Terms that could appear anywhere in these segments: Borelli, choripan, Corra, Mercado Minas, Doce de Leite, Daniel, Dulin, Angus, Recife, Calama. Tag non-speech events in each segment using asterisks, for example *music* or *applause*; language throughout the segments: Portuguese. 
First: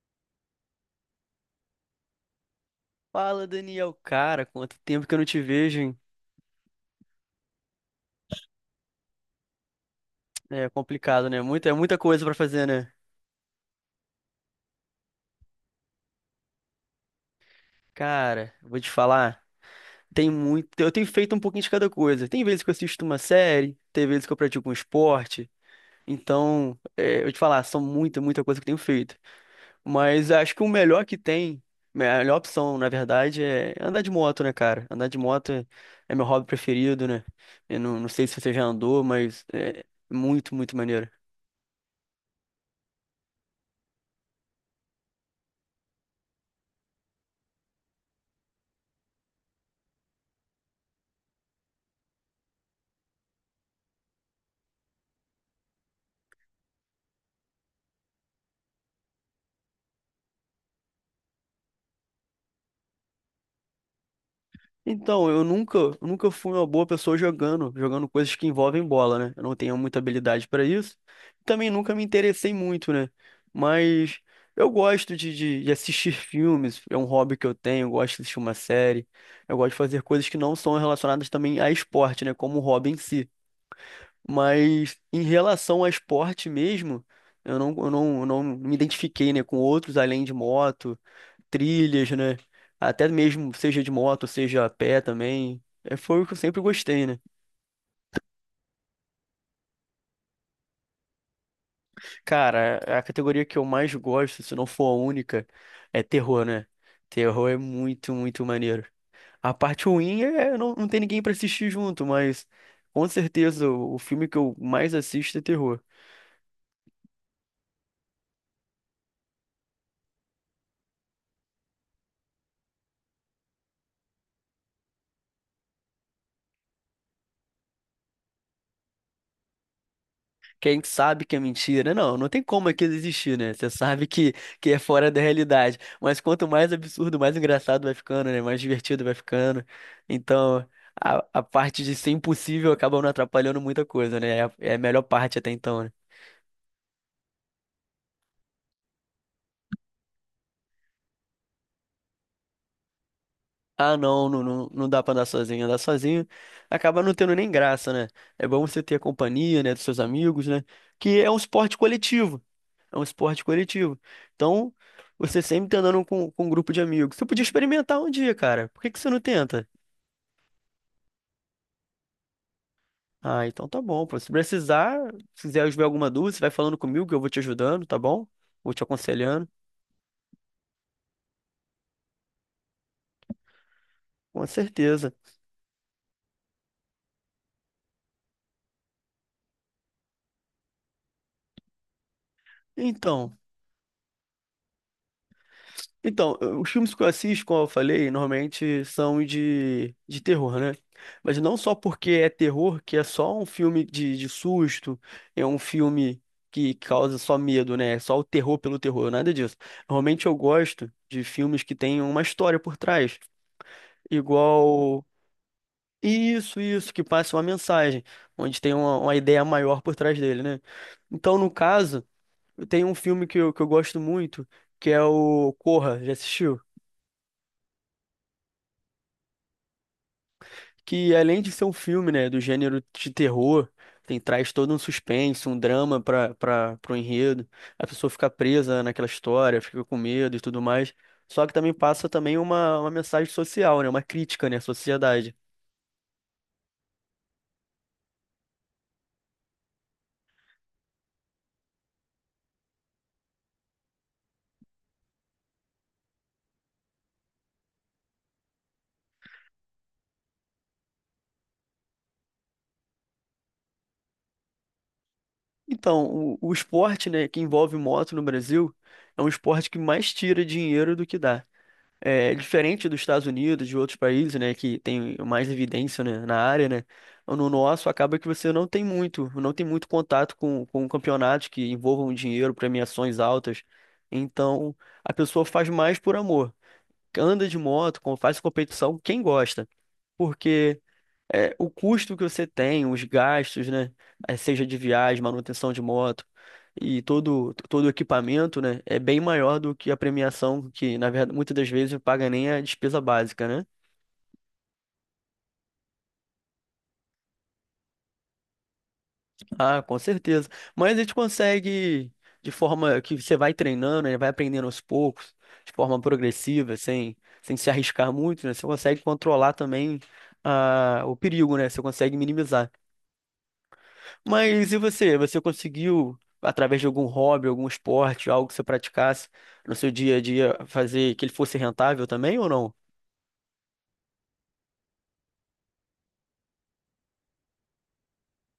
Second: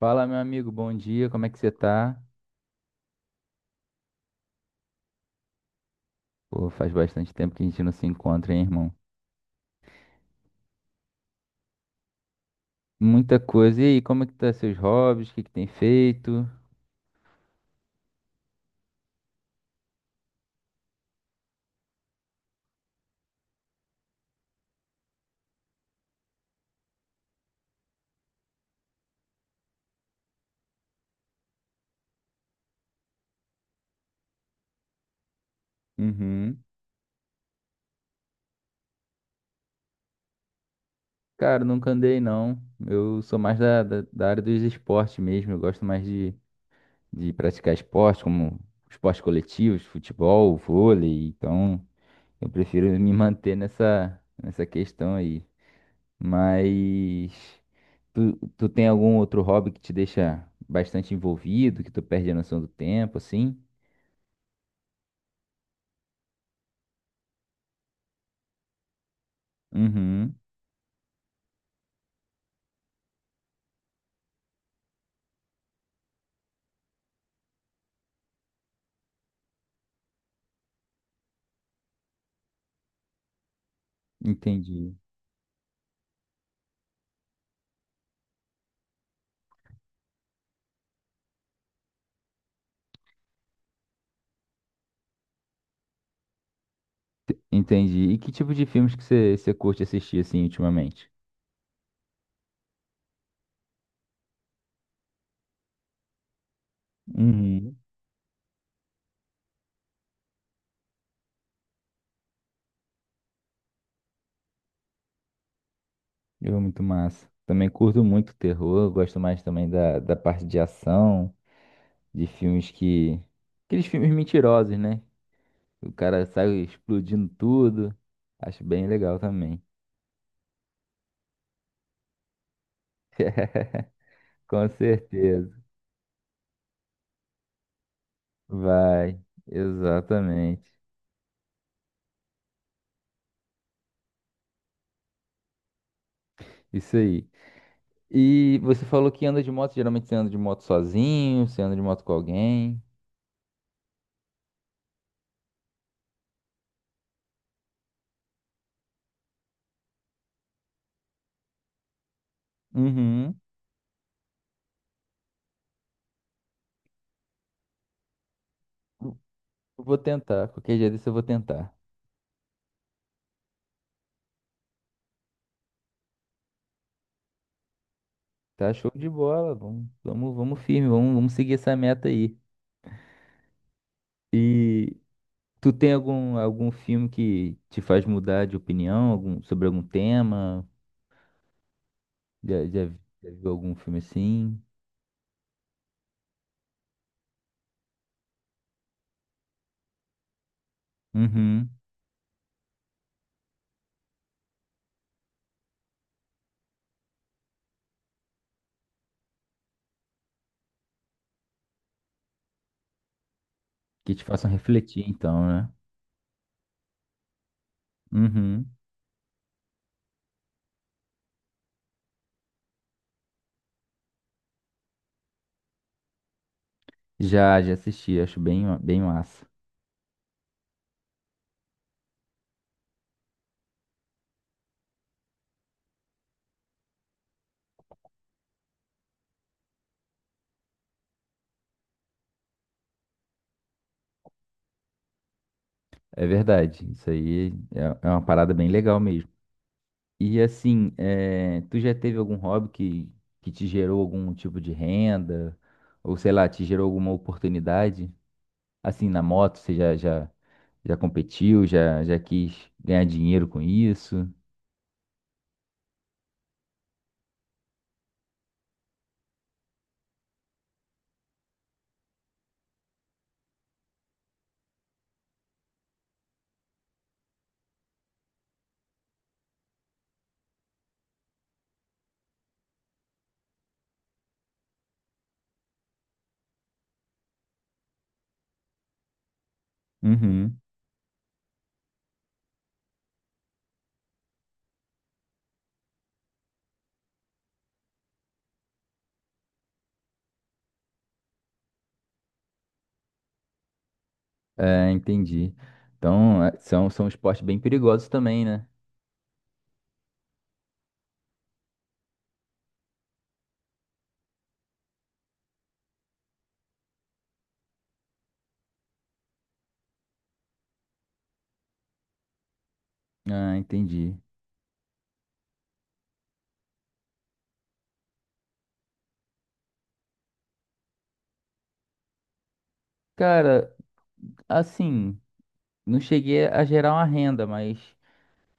Fala, meu amigo, bom dia, como é que você tá? Fala, Daniel. Cara, quanto tempo que eu não te vejo, hein? Pô, faz bastante tempo que a gente não se encontra, hein, irmão? É complicado, né? É muita coisa pra fazer, né? Muita coisa. E aí, como é que tá seus hobbies? O que que tem feito? Cara, vou te falar. Tem muito. Eu tenho feito um pouquinho de cada coisa. Tem vezes que eu assisto uma série, tem vezes que eu pratico um esporte. Então, é, eu vou te falar, são muita coisa que eu tenho feito. Mas acho que o melhor que tem, a melhor opção, na verdade, é andar de moto, né, cara? Andar de moto é, é meu hobby Uhum. preferido, né? Eu não sei se você já andou, mas é muito maneiro. Cara, nunca andei, não. Eu sou mais da área dos esportes mesmo. Eu gosto mais de praticar esporte, como esportes coletivos, futebol, vôlei. Então, eu prefiro me *laughs* manter nessa questão aí. Mas tu tem algum outro hobby que te deixa bastante envolvido, que tu perde a noção do tempo, assim? Então, eu nunca fui uma boa pessoa jogando coisas que envolvem bola, né? Eu não tenho muita Uhum, habilidade para isso. Também nunca me interessei muito, né? Mas eu gosto de assistir *laughs* filmes, é um hobby que eu tenho, eu gosto de assistir uma série. Eu gosto de fazer coisas que não são relacionadas também a esporte, né? Como o hobby em si. entendi. Mas em relação a esporte mesmo, eu não me identifiquei, né, com outros além de moto, trilhas, né? Até mesmo, seja de moto, seja a pé também. É, foi o que eu sempre gostei, né? Entendi. E que tipo de filmes que você curte assistir, assim, ultimamente? Cara, a categoria que eu mais gosto, se não for a única, é terror, né? Terror é Uhum. Muito maneiro. A parte ruim é, não ter ninguém pra assistir junto, mas com certeza o filme que eu mais assisto é terror. Eu muito massa. Também curto muito terror, gosto mais também da parte de ação, de filmes. Aqueles filmes mentirosos, né? O cara sai explodindo tudo. Acho bem legal também. Quem sabe que é mentira? Não tem como aquilo existir, né? Você sabe *laughs* Com que é fora da certeza. realidade. Mas quanto mais absurdo, mais engraçado vai ficando, né? Mais divertido vai Vai, ficando. Então, exatamente. A parte de ser impossível acaba não atrapalhando muita coisa, né? É a melhor parte até então, né? Isso aí. E você falou que anda de moto, geralmente você anda de moto sozinho, você anda de moto com alguém. Ah, não, não, não, não dá pra andar sozinho. Andar sozinho acaba não tendo nem graça, né? É bom você ter a companhia, né, dos seus amigos, né? Que é um esporte coletivo. É um Uhum. esporte coletivo. Então, você sempre tá andando com um grupo de amigos. Você podia experimentar um dia, cara. Por que que você não tenta? Eu vou tentar, qualquer dia desse eu vou tentar. Ah, então tá bom, pô. Se precisar, se quiser ver alguma dúvida, você vai falando comigo que eu vou te ajudando, tá bom? Tá Vou te show de aconselhando. bola, vamos, vamos, vamos firme, vamos, vamos seguir essa meta aí. Com E certeza. tu tem algum filme que te faz mudar de opinião, sobre algum tema? Já, já, já Então. viu algum filme assim? Então, os filmes que eu assisto, como eu falei, normalmente são de terror, né? Mas não Uhum. só porque é terror, que é só um filme de susto, é um filme que causa só medo, né? É só o terror pelo terror, nada disso. Normalmente eu gosto de filmes que têm uma história por trás, Que te façam refletir, igual então, né? isso, isso, que passa uma mensagem, onde Uhum. tem uma ideia maior por trás dele, né? Então, no caso, tem um filme que eu gosto muito, que é o Corra, já assistiu? Já assisti, acho bem, bem massa. Que além de ser um filme, né, do gênero de terror, tem traz todo um suspense, um drama para para pro enredo. A pessoa fica presa naquela história, fica com medo e tudo mais. Só que também passa também uma mensagem social, né, uma crítica, né, à sociedade. É verdade, isso aí é é uma parada bem legal mesmo. E assim, tu já teve algum hobby que te gerou algum tipo de renda? Ou sei lá, te gerou alguma oportunidade? Assim, na moto, você já competiu, já quis ganhar dinheiro com isso? Então, o esporte, né, que envolve moto no Brasil, é um esporte que mais tira dinheiro do que dá. É, diferente dos Estados Unidos, de outros países, né, que tem mais evidência, né, na área, né, no nosso acaba que você não tem muito, não tem muito contato com campeonatos que envolvam dinheiro, premiações altas. Então, a pessoa faz mais por amor. Anda de moto, faz competição, quem gosta. Uhum. Porque é, o custo que você tem, os gastos, né? Seja de viagem, manutenção de moto e todo o equipamento, né? É bem maior do que a premiação, que na verdade muitas das vezes não paga nem a despesa básica, né? É, entendi. Então, são, são esportes bem perigosos também, né? Ah, com certeza. Mas a gente consegue, de forma que você vai treinando, né? Vai aprendendo aos poucos, de forma progressiva, sem, sem se arriscar muito, né? Você consegue controlar também o perigo, né? Você consegue minimizar. Ah, entendi. Mas e você? Você conseguiu, através de algum hobby, algum esporte, algo que você praticasse no seu dia a dia, fazer que ele fosse rentável também ou não? Cara, assim, não cheguei a gerar uma renda, mas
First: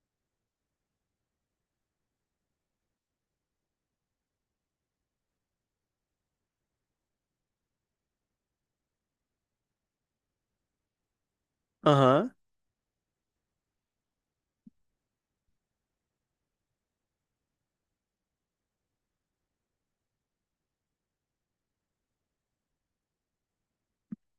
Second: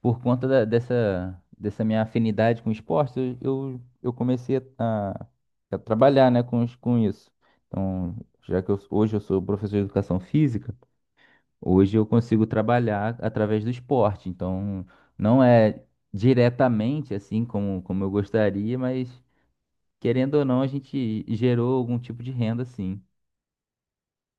por conta dessa, dessa minha afinidade com esporte, eu comecei a trabalhar, né, com, com isso. Então, já que hoje eu sou professor de educação física, hoje eu Aham. consigo trabalhar através do esporte. Então, não é diretamente assim como, como eu gostaria, mas querendo ou não, a gente gerou algum tipo de renda, sim.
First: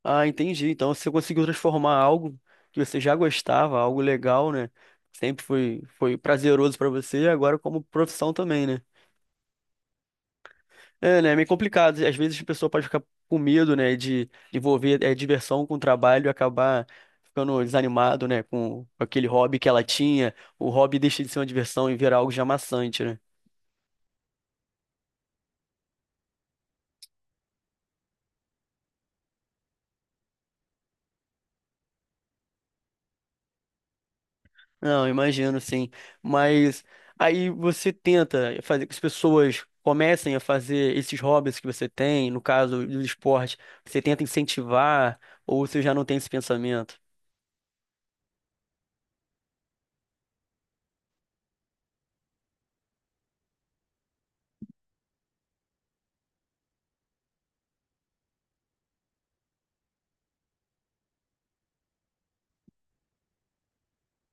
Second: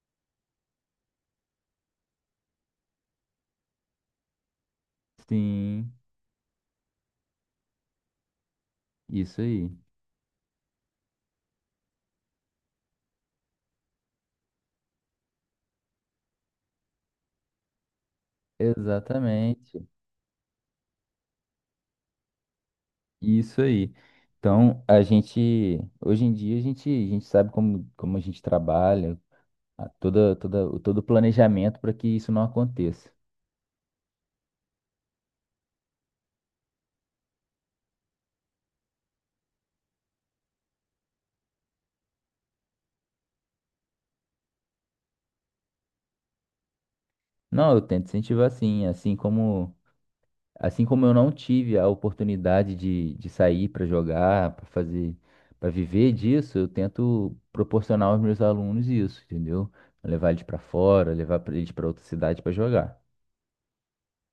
Ah, entendi. Então você conseguiu transformar algo que você já gostava, algo legal, né? Sempre foi, Sim, foi prazeroso pra você, agora como profissão também, né? isso aí. É, né? É meio complicado. Às vezes a pessoa pode ficar com medo, né, de envolver diversão com trabalho e acabar ficando desanimado, né, com aquele hobby que ela Exatamente. tinha. O hobby deixa de ser uma diversão e virar algo já maçante, né? Isso aí. Então, a gente, hoje em dia, a gente sabe como, como a gente trabalha, toda, todo o planejamento para que isso não aconteça. Não, imagino, sim. Mas aí você tenta fazer que as pessoas comecem a fazer esses hobbies que você tem, no caso do esporte, você tenta incentivar ou você já não tem esse pensamento? Não, eu tento incentivar sim, assim como eu não tive a oportunidade de sair para jogar, para fazer, para viver disso, eu tento proporcionar aos meus alunos isso, entendeu? Levar eles para fora, levar eles para outra cidade para jogar.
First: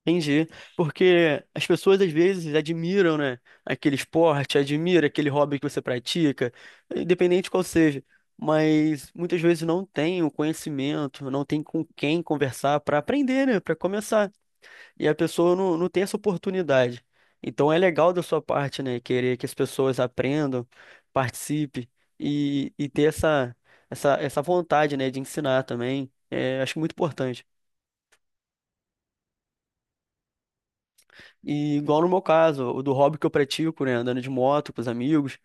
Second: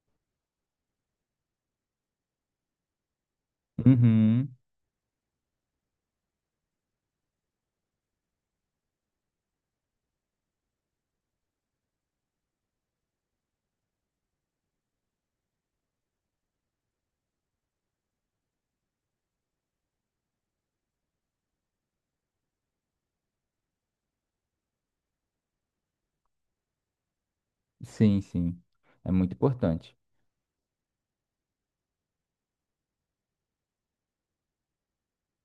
Entendi. Porque as pessoas às vezes admiram, né, aquele Uhum, esporte, admira aquele hobby que você pratica, independente qual seja, mas muitas vezes não tem o conhecimento, não tem com quem conversar para aprender, né, para começar. E a pessoa não tem essa oportunidade. Então é legal da sua parte, né, querer que as pessoas aprendam, participem e ter essa vontade, né, de ensinar também. É, acho muito importante. sim, sim. É muito importante. E igual no meu caso, o do hobby que eu pratico, né, andando de moto com os amigos,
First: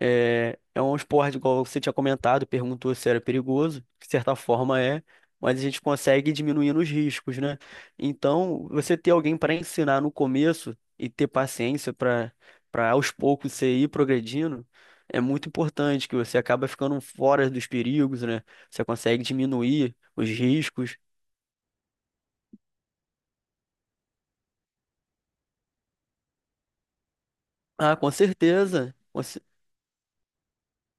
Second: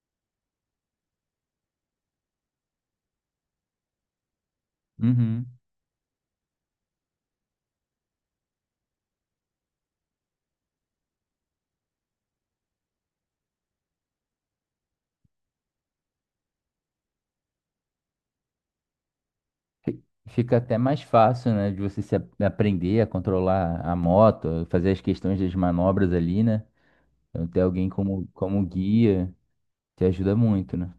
é, é um esporte, igual você tinha comentado, perguntou se era perigoso, de certa forma é, Uhum. mas a gente consegue diminuir os riscos, né? Então, você ter alguém para ensinar no começo e ter paciência para aos poucos você ir progredindo, é muito importante, que você acaba ficando fora dos perigos, né? Você consegue diminuir Fi- os Fica até riscos. mais fácil, né, de você se a- aprender a controlar a moto, fazer as questões das manobras ali, né? Então, ter alguém Ah, com como, como certeza. Guia te ajuda muito, né?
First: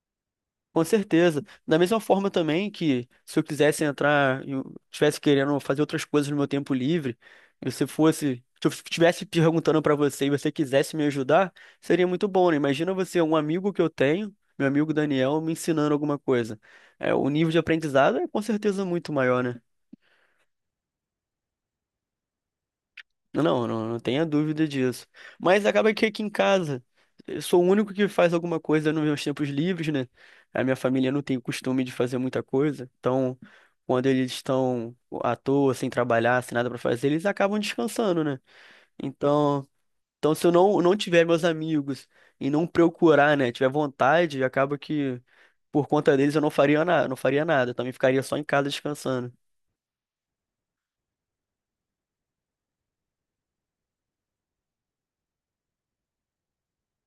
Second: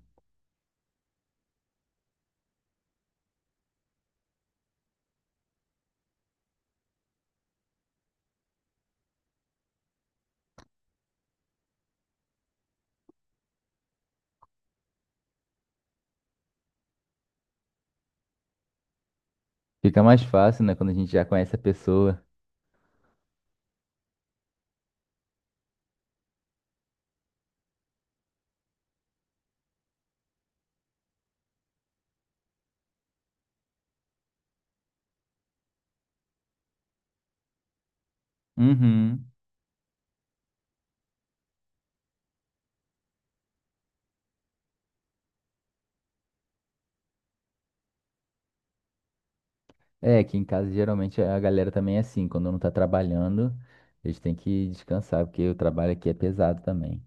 Com certeza. Da mesma forma também que se eu quisesse entrar, eu estivesse querendo fazer outras coisas no meu tempo livre, e você fosse, se eu estivesse perguntando para você e você quisesse me ajudar, seria muito bom, né? Imagina você, um amigo que eu tenho, meu amigo Daniel, me ensinando alguma coisa. É, o nível de aprendizado é com certeza muito maior, né? Fica mais fácil, né, quando a gente já conhece a pessoa. Não tenha dúvida disso. Mas acaba que aqui em casa, eu sou o único que faz alguma coisa nos meus tempos livres, né? A minha família não tem o costume de fazer muita coisa. Então, quando eles estão à toa, sem trabalhar, sem nada pra fazer, eles acabam descansando, né? Uhum. Então, então se eu não, não tiver meus amigos e não procurar, né, tiver vontade, acaba que por conta deles eu não faria nada, não faria nada. Eu também ficaria só em casa descansando. É, aqui em casa geralmente a galera também é assim, quando não tá trabalhando, eles têm que descansar, porque o trabalho aqui é pesado também.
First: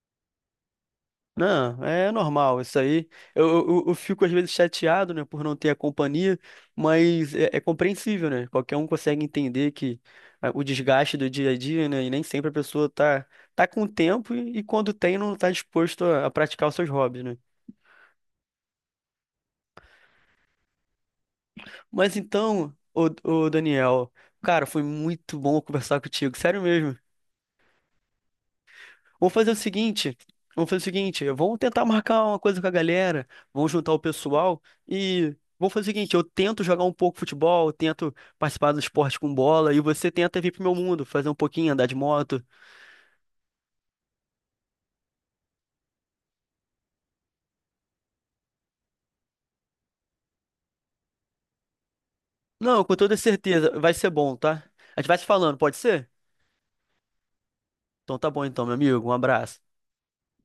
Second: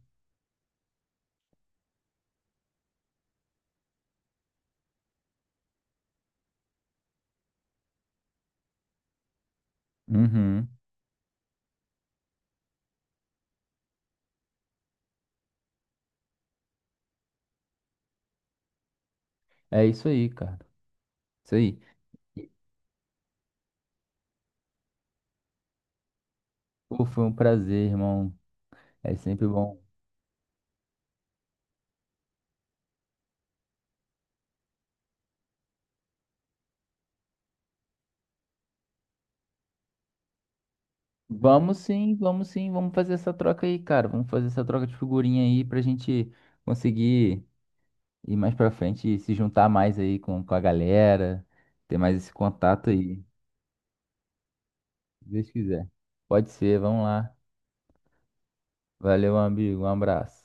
Não, é normal isso aí. Eu fico às vezes chateado, né, por não ter a companhia, mas é, é compreensível, né? Qualquer um consegue entender que o Uhum. desgaste do dia a dia, né, e nem sempre a pessoa tá com tempo e quando tem não tá disposto a praticar os seus hobbies, né? É isso aí, cara. Isso aí. Mas E, então, ô Daniel, cara, foi muito bom conversar contigo, sério mesmo. pô, foi um prazer, irmão. É Vamos sempre fazer o bom. seguinte, vamos fazer o seguinte, vamos tentar marcar uma coisa com a galera, vamos juntar o pessoal e vamos fazer o seguinte, eu tento jogar um pouco futebol, eu tento participar do esporte com bola e você tenta vir pro meu mundo, fazer um pouquinho, Vamos andar de sim, moto. vamos sim, vamos fazer essa troca aí, cara. Vamos fazer essa troca de figurinha aí pra gente conseguir ir mais pra frente e se juntar mais aí com a galera, ter mais esse Não, contato com aí, toda se certeza, vai ser bom, tá? A gente vai se Deus falando, pode quiser. ser? Pode ser, vamos lá. Então tá bom então, meu amigo, um Valeu, abraço. amigo, um abraço.